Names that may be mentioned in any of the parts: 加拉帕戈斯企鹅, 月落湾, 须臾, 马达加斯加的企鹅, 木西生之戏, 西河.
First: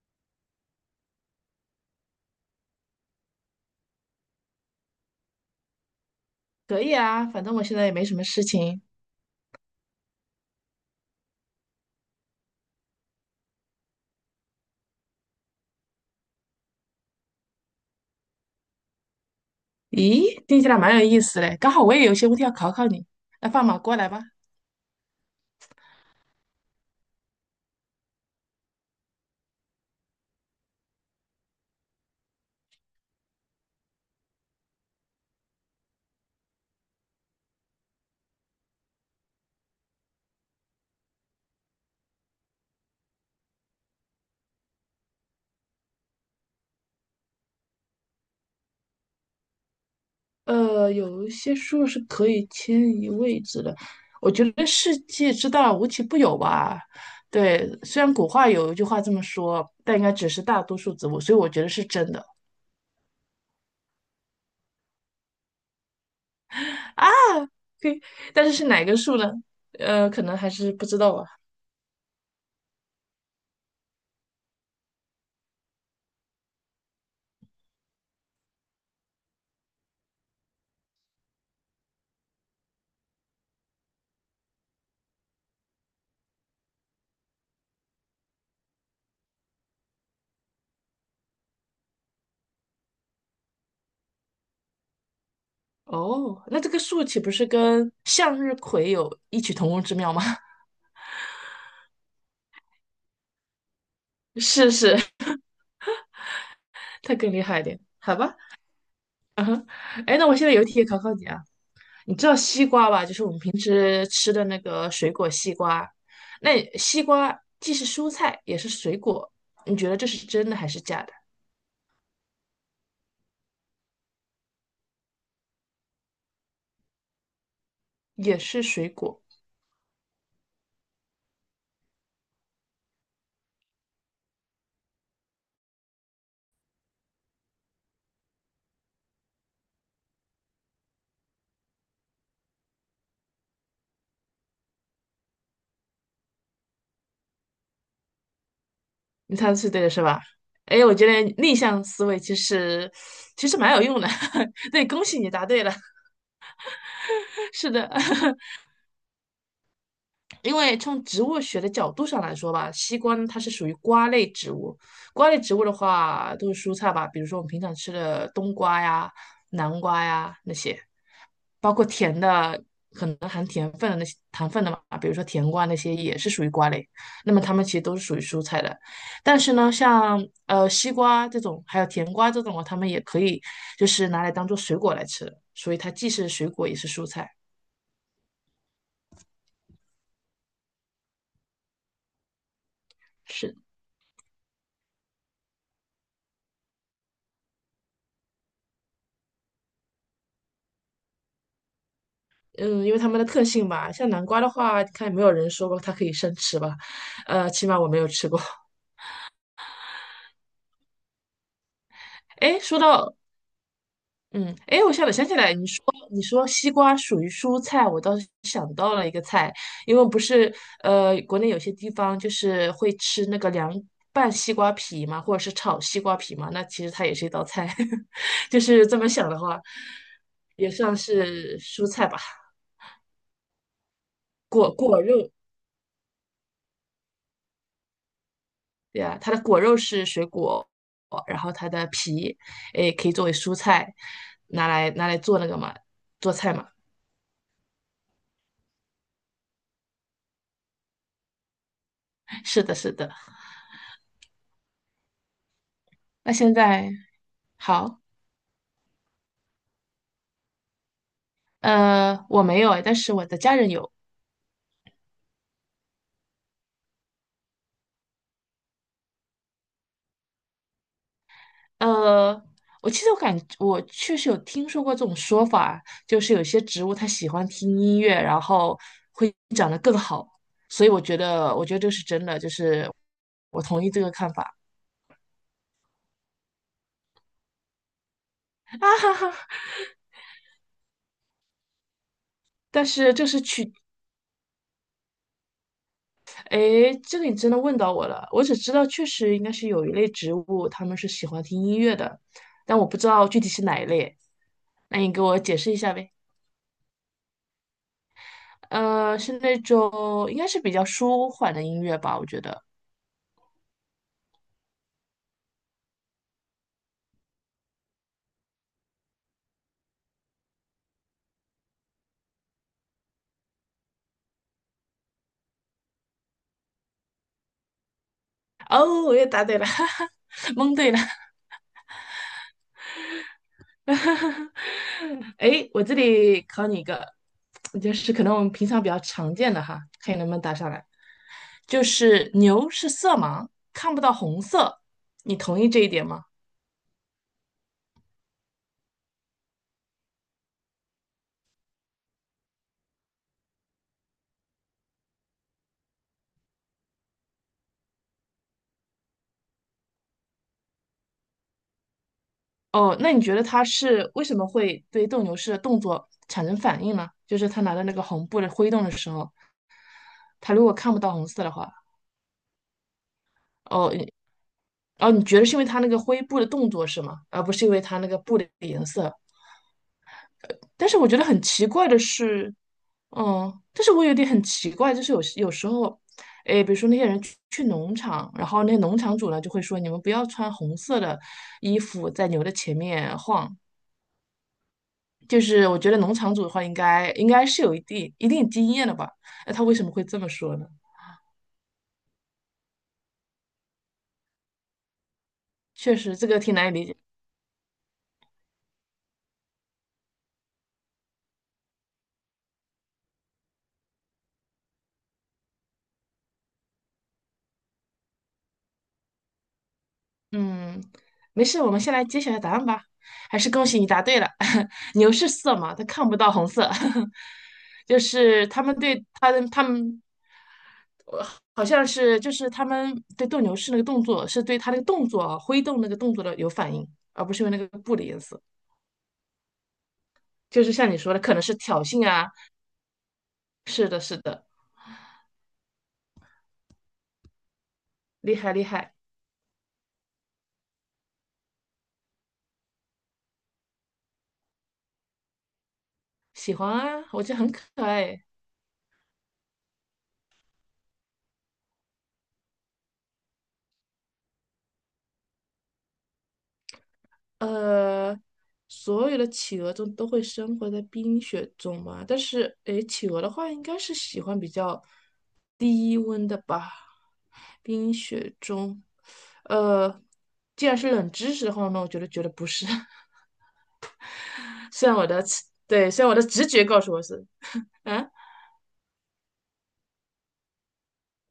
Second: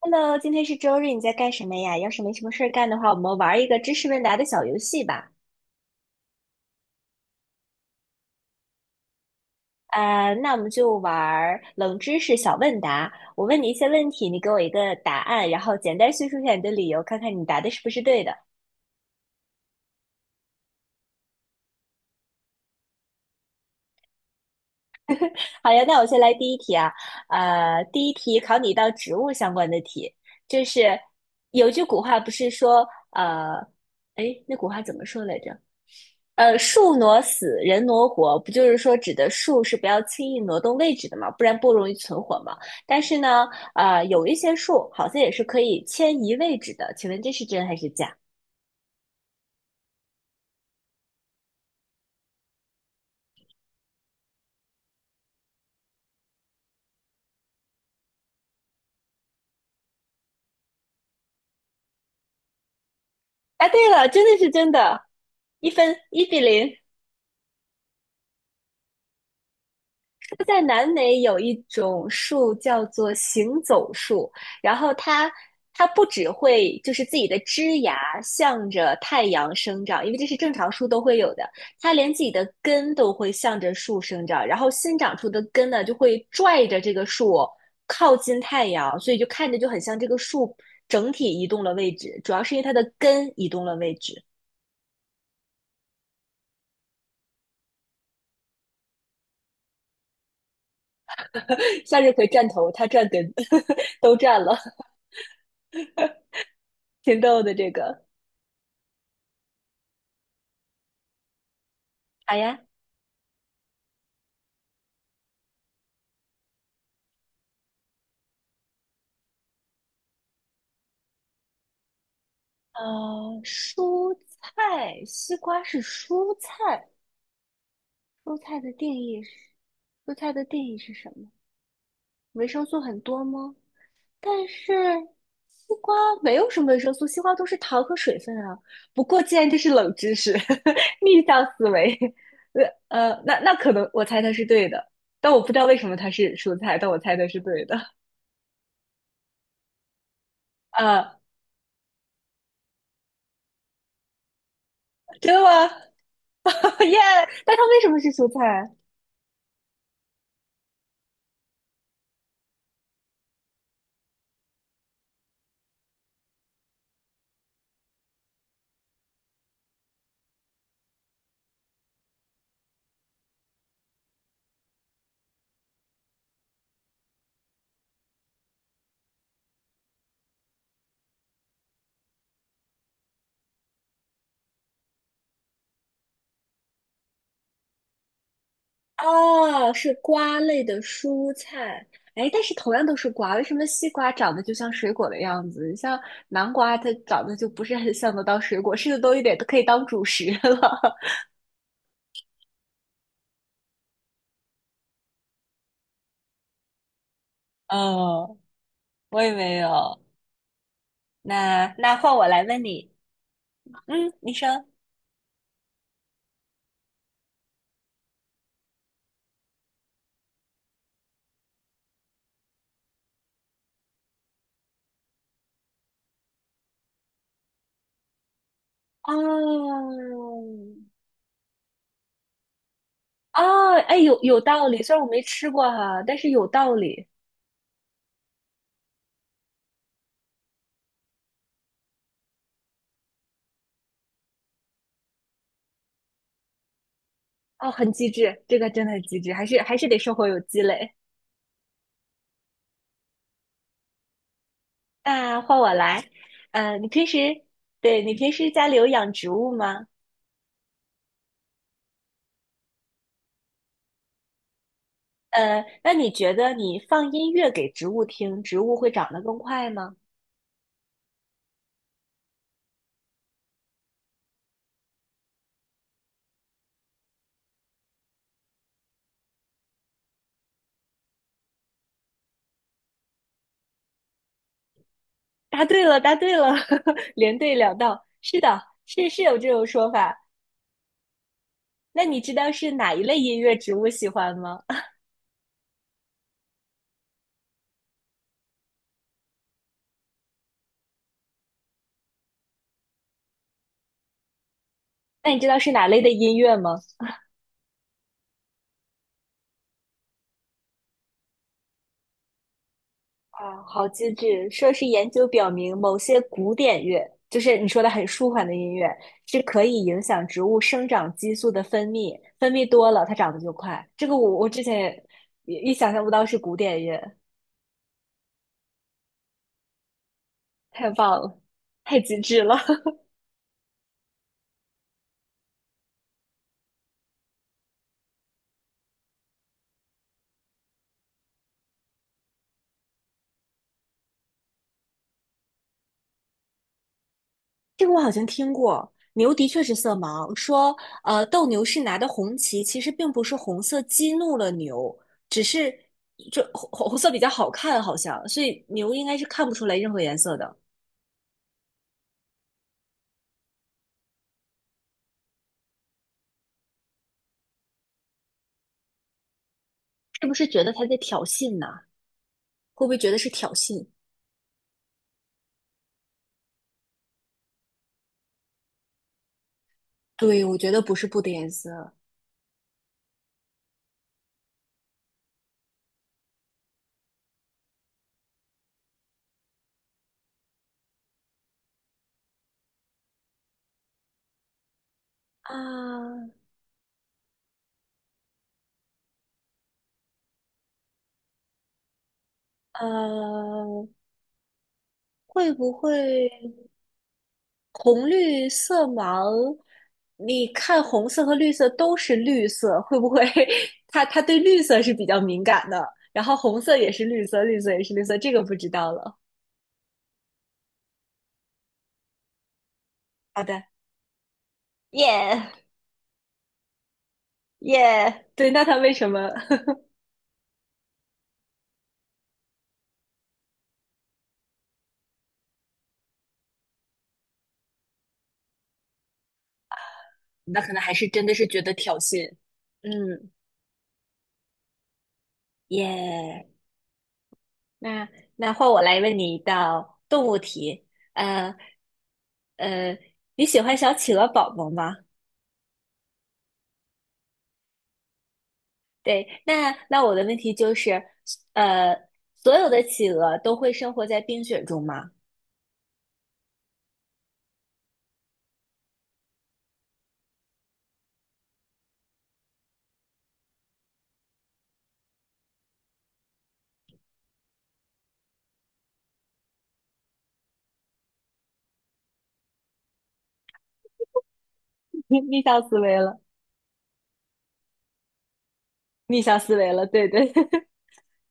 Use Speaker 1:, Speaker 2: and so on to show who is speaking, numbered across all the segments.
Speaker 1: Hello，今天是周日，你在干什么呀？要是没什么事儿干的话，我们玩一个知识问答的小游戏吧。
Speaker 2: 可以啊，反正我现在也没什么事情。
Speaker 1: 那我们就玩冷知识小问答。我问你一些问题，你给我一个答案，然后简单叙述一下你的理由，看看你答的是不是对的。
Speaker 2: 咦，听起来蛮有意思嘞，刚好我也有些问题要考考你。那放马过来吧。
Speaker 1: 好呀，那我先来第一题啊。第一题考你一道植物相关的题，就是,有句古话不是说，哎，那古话怎么说来着？树挪死，人挪活，不就是说指的树是不要轻易挪动位置的嘛，不然不容易存活嘛。但是呢，啊，有一些树好像也是可以迁移位置的，请问这是真还是假？
Speaker 2: 有一些树是可以迁移位置的，我觉得世界之大无奇不有吧。对，虽然古话有一句话这么说，但应该只是大多数植物，所以我觉得是真的
Speaker 1: 哎，对了，真的是真的，一分一比零。
Speaker 2: 啊。对，但是是哪个树呢？可能还
Speaker 1: 在
Speaker 2: 是不
Speaker 1: 南
Speaker 2: 知道
Speaker 1: 美
Speaker 2: 吧。
Speaker 1: 有一种树叫做行走树，然后它不只会就是自己的枝芽向着太阳生长，因为这是正常树都会有的，它连自己的根都会向着树生长，然后新长出的根呢就会拽着这个树靠近太阳，所以就看着就很像这个树整体移动了位置，主要是因为它的根移动了位置。
Speaker 2: 哦，那这个树岂不是跟向日葵有异曲同工之妙吗？
Speaker 1: 向日葵站头，它站根，都站了，
Speaker 2: 是是，他
Speaker 1: 挺
Speaker 2: 更
Speaker 1: 逗
Speaker 2: 厉
Speaker 1: 的
Speaker 2: 害一
Speaker 1: 这
Speaker 2: 点，
Speaker 1: 个。
Speaker 2: 好吧？哎，那我现在有题也考考你啊，你知道
Speaker 1: 好呀。
Speaker 2: 西瓜吧？就是我们平时吃的那个水果西瓜，那西瓜既是蔬菜也是水果，你觉得这是真的还是假的？
Speaker 1: 蔬菜，西瓜是蔬菜，
Speaker 2: 也是水果，
Speaker 1: 维生素很多吗？但是西瓜没有什么维生素，西瓜都是糖和水分啊。不过既然这是冷知识，逆向思维，那可能我猜它是对的，但我不知道为什么它是蔬菜，但我猜它是对的。
Speaker 2: 你猜的是对的是吧？哎，我觉
Speaker 1: 呃，
Speaker 2: 得逆向思维其实蛮有用的，对，恭喜你
Speaker 1: 真的
Speaker 2: 答对
Speaker 1: 吗？
Speaker 2: 了，
Speaker 1: 耶！但它
Speaker 2: 是
Speaker 1: 为什
Speaker 2: 的。
Speaker 1: 么是蔬菜啊？
Speaker 2: 因为从植物学的角度上来说吧，西瓜呢它是属于瓜类植物。瓜类植物的话，都是蔬菜吧，比如说我们平常吃的冬瓜呀、南瓜呀那些，包括甜的，可能含甜分的那些糖分的嘛，比如说甜瓜那些也是属于瓜类。那么它们其实都是属于蔬菜的。但是呢，像西瓜这种，还有甜瓜这种啊，它们也可以就是拿来当做水果来吃的，所以它既是水果也是蔬菜。
Speaker 1: 哦，是瓜类的蔬菜。哎，但是同样都是瓜，为什
Speaker 2: 是的
Speaker 1: 么西瓜长得就像水果的样子？像南瓜，它长得就不是很像得到水果，吃的多一点都可以当主食了。
Speaker 2: 嗯，因为它们的特性吧，像南瓜的话，看有没有人说过它可以生吃吧，起 码我没有吃
Speaker 1: 哦，
Speaker 2: 过。
Speaker 1: 我也没有。那换我来
Speaker 2: 哎，
Speaker 1: 问
Speaker 2: 说
Speaker 1: 你，
Speaker 2: 到，
Speaker 1: 嗯，你
Speaker 2: 嗯，
Speaker 1: 说，
Speaker 2: 哎，我想想起来，你说西瓜属于蔬菜，我倒是想到了一个菜，因为不是呃，国内有些地方就是会吃那个凉拌西瓜皮嘛，或者是炒西瓜皮嘛，那其实它也是一道菜，就是这么想的话，
Speaker 1: 哦，
Speaker 2: 也算是蔬菜吧，
Speaker 1: 哦，哎，有道理，虽
Speaker 2: 果
Speaker 1: 然我没
Speaker 2: 肉，
Speaker 1: 吃过哈，但是有道理。
Speaker 2: 对啊，它的果肉是水果，然后它的皮，诶，可以作为蔬菜，拿来做那个嘛，做菜嘛。
Speaker 1: 哦，很机智，这个真的很机智，还是得生活有积累。
Speaker 2: 是的，是的。
Speaker 1: 那换我来，
Speaker 2: 那现
Speaker 1: 你
Speaker 2: 在
Speaker 1: 平时，
Speaker 2: 好，
Speaker 1: 对，你平时家里有养植物吗？
Speaker 2: 我没有诶，但是我的家人有。
Speaker 1: 那你觉得你放音乐给植物听，植物会长得更快吗？
Speaker 2: 呃，我其实我感我确实有听说过这种说法，就是有些植物它喜欢听音乐，然后会长得更好。所以我觉得，我觉得这是真的，就是我同意这个看法。
Speaker 1: 答对了，答对了，连对两道。是的，是有 这种说法。那你知道是
Speaker 2: 但
Speaker 1: 哪一
Speaker 2: 是
Speaker 1: 类
Speaker 2: 这
Speaker 1: 音
Speaker 2: 是
Speaker 1: 乐
Speaker 2: 取
Speaker 1: 植物喜欢吗？
Speaker 2: 诶，这个你真的问到我了。我只知道确实应该是有一类植物，它们是喜欢听音乐的，但我不知道具体是哪一类。那你给
Speaker 1: 那你
Speaker 2: 我
Speaker 1: 知
Speaker 2: 解
Speaker 1: 道是
Speaker 2: 释一
Speaker 1: 哪
Speaker 2: 下
Speaker 1: 类的
Speaker 2: 呗？
Speaker 1: 音乐吗？
Speaker 2: 呃，是那种应该是比较舒缓的音乐吧，我觉得。
Speaker 1: 啊，好机智！说是研究表明，某些古典乐，就是你说的很舒缓的音乐，是可以影响植物生长激素的分泌，分泌多了，它长得就快。这个我之前也想象不到是古典乐，
Speaker 2: 哦，我又答对了，哈哈，蒙
Speaker 1: 太
Speaker 2: 对了。
Speaker 1: 棒了，太机智了！
Speaker 2: 诶，我这里考你一个，就是可能我们平常比较常见的哈，看你能不能答上来。就是牛是色盲，看不到红色，你同意这一点吗？
Speaker 1: 这个我好像听过，牛的确是色盲，说斗牛士拿的红旗其实并不是红色激怒了牛，只是这红色比较好看，好像，所以牛应该是看不出来任何颜色的。
Speaker 2: 哦，那你觉得他是为什么会对斗牛士的动作产生反应呢？就是他拿着那个红布的挥动的时候，
Speaker 1: 是不是
Speaker 2: 他
Speaker 1: 觉
Speaker 2: 如
Speaker 1: 得
Speaker 2: 果
Speaker 1: 他
Speaker 2: 看
Speaker 1: 在
Speaker 2: 不到
Speaker 1: 挑
Speaker 2: 红色的
Speaker 1: 衅呢？
Speaker 2: 话，
Speaker 1: 会不会觉得是挑衅？
Speaker 2: 哦，你哦，你觉得是因为他那个灰布的动作是吗？而不是因为他那个布的颜色？
Speaker 1: 对，我觉得
Speaker 2: 但
Speaker 1: 不
Speaker 2: 是
Speaker 1: 是
Speaker 2: 我觉
Speaker 1: 布
Speaker 2: 得
Speaker 1: 的
Speaker 2: 很
Speaker 1: 颜
Speaker 2: 奇怪
Speaker 1: 色
Speaker 2: 的是，嗯，但是我有点很奇怪，就是有时候，哎，比如说那些人去农场，然后那些农场主呢就会说，你们不要穿红色的衣服在牛的前面晃，就是我觉得农
Speaker 1: 啊，
Speaker 2: 场主的话应该是有一定经验的吧？那他为什么会这么说呢？
Speaker 1: 呃，会不
Speaker 2: 确
Speaker 1: 会
Speaker 2: 实，这个挺难以理解。
Speaker 1: 红绿色盲？你看红色和绿色都是绿色，会不会 他对绿色是比较敏感的？然后红色也是绿色，绿色也是绿色，这个不知道了。
Speaker 2: 嗯，没事，我们先来揭晓一下答案吧。还
Speaker 1: 好
Speaker 2: 是
Speaker 1: 的，
Speaker 2: 恭喜你答对了，牛是
Speaker 1: 耶
Speaker 2: 色盲，它看不到红色，就
Speaker 1: 耶，
Speaker 2: 是
Speaker 1: 对，
Speaker 2: 他
Speaker 1: 那他
Speaker 2: 们
Speaker 1: 为
Speaker 2: 对
Speaker 1: 什么？
Speaker 2: 他的他 们呃好像是就是他们对斗牛士那个动作是对他那个动作啊挥动那个动作的有反应，而不是因为那个布的颜色。
Speaker 1: 那
Speaker 2: 就
Speaker 1: 可
Speaker 2: 是
Speaker 1: 能
Speaker 2: 像
Speaker 1: 还
Speaker 2: 你
Speaker 1: 是
Speaker 2: 说的，
Speaker 1: 真
Speaker 2: 可
Speaker 1: 的
Speaker 2: 能
Speaker 1: 是
Speaker 2: 是
Speaker 1: 觉得
Speaker 2: 挑
Speaker 1: 挑
Speaker 2: 衅啊。
Speaker 1: 衅。嗯，
Speaker 2: 是的，是的，
Speaker 1: 耶、那
Speaker 2: 厉害厉
Speaker 1: 换我
Speaker 2: 害。
Speaker 1: 来问你一道动物题，呃呃，你喜欢小企鹅宝宝吗？
Speaker 2: 喜欢啊，我觉得很可爱。
Speaker 1: 对，那我的问题就是，呃，所有的企鹅都会生活在冰雪中吗？
Speaker 2: 呃，所有的企鹅中都会生活在冰雪中嘛，但是诶，企鹅的话应该是喜欢比较低温的吧。冰雪中，呃，既然是冷知识的话，那我觉得不是。
Speaker 1: 逆向思维
Speaker 2: 虽然我
Speaker 1: 了，
Speaker 2: 的直觉告诉我是，啊，
Speaker 1: 逆向思维了，对对，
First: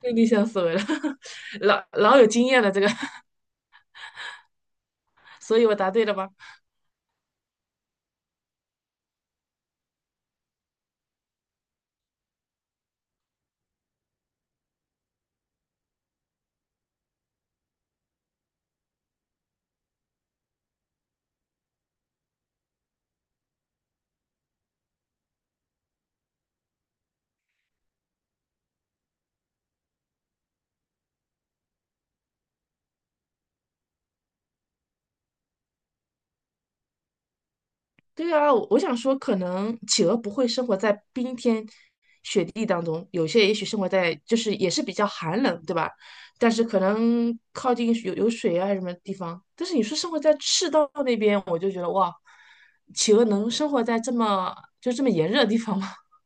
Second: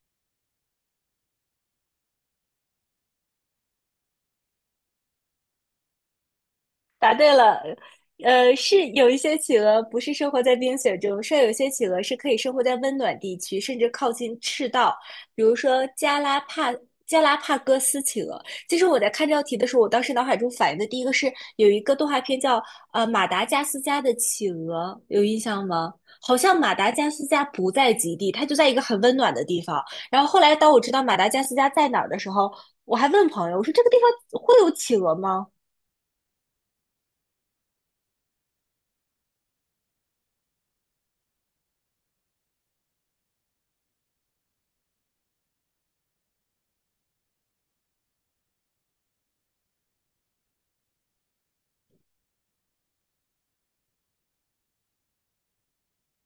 Speaker 2: 被逆向思维了，老老有经验了这个，所以我答对了吧？
Speaker 1: 答对了，是有一些企鹅不是生活在冰雪中，是有一些企鹅是可以生活在温暖地区，甚至靠近赤道，比如说加拉帕戈斯企鹅。其实我在看这道题的时候，我当时脑海中反应的第一个是有一个动画片叫《马达加斯加的企鹅》，有印象吗？好像马达加斯加不在极地，它就在一个很温暖的地方。然后后来当我知道马达加斯加在哪儿的时候，我还问朋友，我说这个地方会有企鹅吗？
Speaker 2: 对啊，我想说，可能企鹅不会生活在冰天雪地当中，有些也许生活在就是也是比较寒冷，对吧？但是可能靠近有水啊什么地方。但是你说生活在赤道那边，我就觉得哇，企鹅能生活在就这么炎热的地方吗？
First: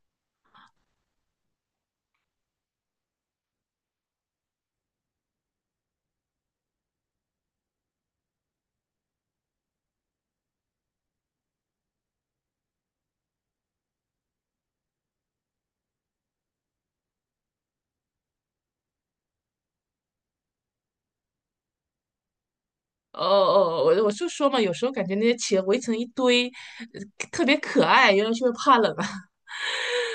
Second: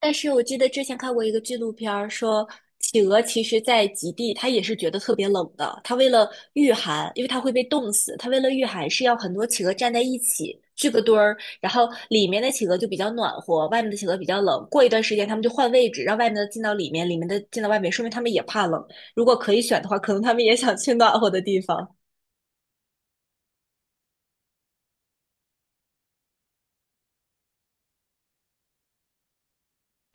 Speaker 1: 但是我记得之前看过一个纪录片儿，说企鹅其实在极地，它也是觉得特别冷的。它为了御寒，因为它会被冻死，它为了御寒是要很多企鹅站在一起聚个堆儿，然后里面的企鹅就比较暖和，外面的企鹅比较冷。过一段时间，它们就换位置，让外面的进到里面，里面的进到外面，说明它们也怕冷。如果可以选的话，可能它们也想去暖和的地方，
Speaker 2: 哦哦，我就说嘛，有时候感觉那些企鹅围成一堆，呃特别可爱，原来是因为怕冷啊。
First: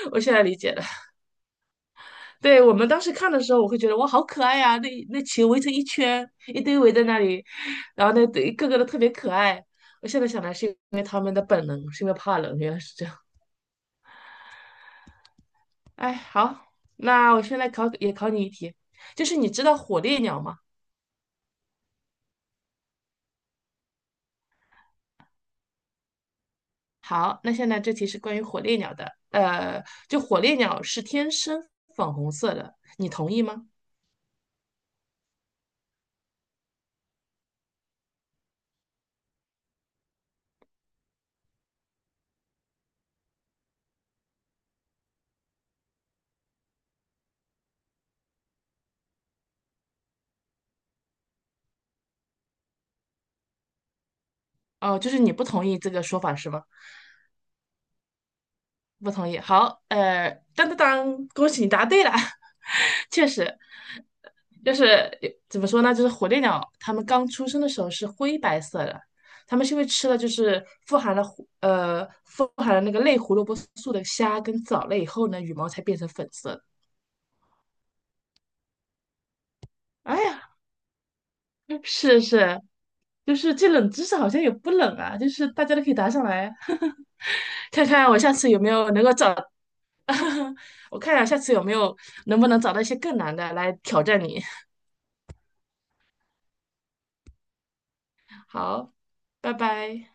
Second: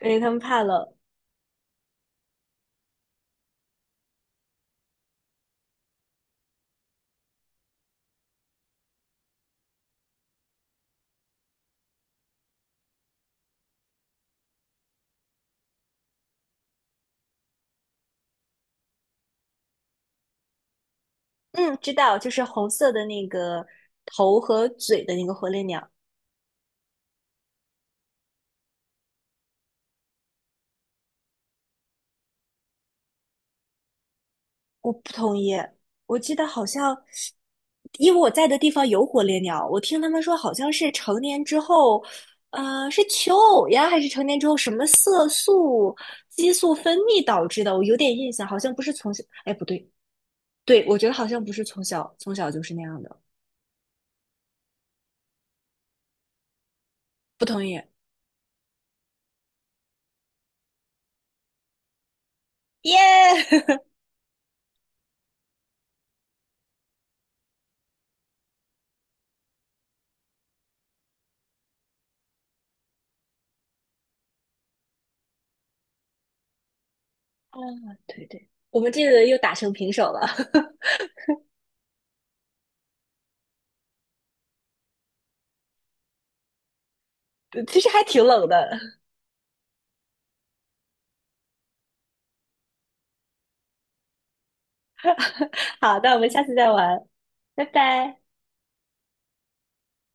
Speaker 1: 因 为
Speaker 2: 我
Speaker 1: 它
Speaker 2: 现
Speaker 1: 们
Speaker 2: 在理
Speaker 1: 怕
Speaker 2: 解了。
Speaker 1: 冷。
Speaker 2: 对，我们当时看的时候，我会觉得哇，好可爱呀、那球围成一圈，一堆围在那里，然后那一个个都特别可爱。我现在想来是因为他们的本能，是因为怕冷，原来是这样。哎，好，那我现在也考你一题，就是你知道火烈鸟吗？
Speaker 1: 嗯，知道，就是红色的那个头和嘴的那个火烈鸟。
Speaker 2: 好，那现在这题是关于火烈鸟的。呃，就火烈鸟是天生粉红色的，你同意吗？
Speaker 1: 我不同意。我记得好像，因为我在的地方有火烈鸟，我听他们说好像是成年之后，是求偶呀，还是成年之后什么色素、激素分泌导致的？我有点印象，好像不是从小，哎，不对，对，我觉得好像不是从小就是那样的。
Speaker 2: 哦，就是你不同意这个说法是吗？
Speaker 1: 不同意。
Speaker 2: 不同意。好，呃，当当当，恭喜你答对了。
Speaker 1: 耶！
Speaker 2: 确实，就是怎么说呢？就是火烈鸟，它们刚出生的时候是灰白色的，它们是因为吃了就是富含了那个类胡萝卜素的虾跟藻类以后呢，羽毛才变成粉色的。
Speaker 1: 啊，对对，我们这个又打成平手了，
Speaker 2: 哎呀，是是，就是这冷知识好像也不冷啊，就是大家都可以答上来，
Speaker 1: 其
Speaker 2: 看
Speaker 1: 实还
Speaker 2: 看我
Speaker 1: 挺
Speaker 2: 下
Speaker 1: 冷
Speaker 2: 次有没有
Speaker 1: 的。
Speaker 2: 能够找，我看看下次有没有能不能找到一些更难的来挑战你。
Speaker 1: 好，那我们下次再玩，拜拜。
Speaker 2: 好，拜拜。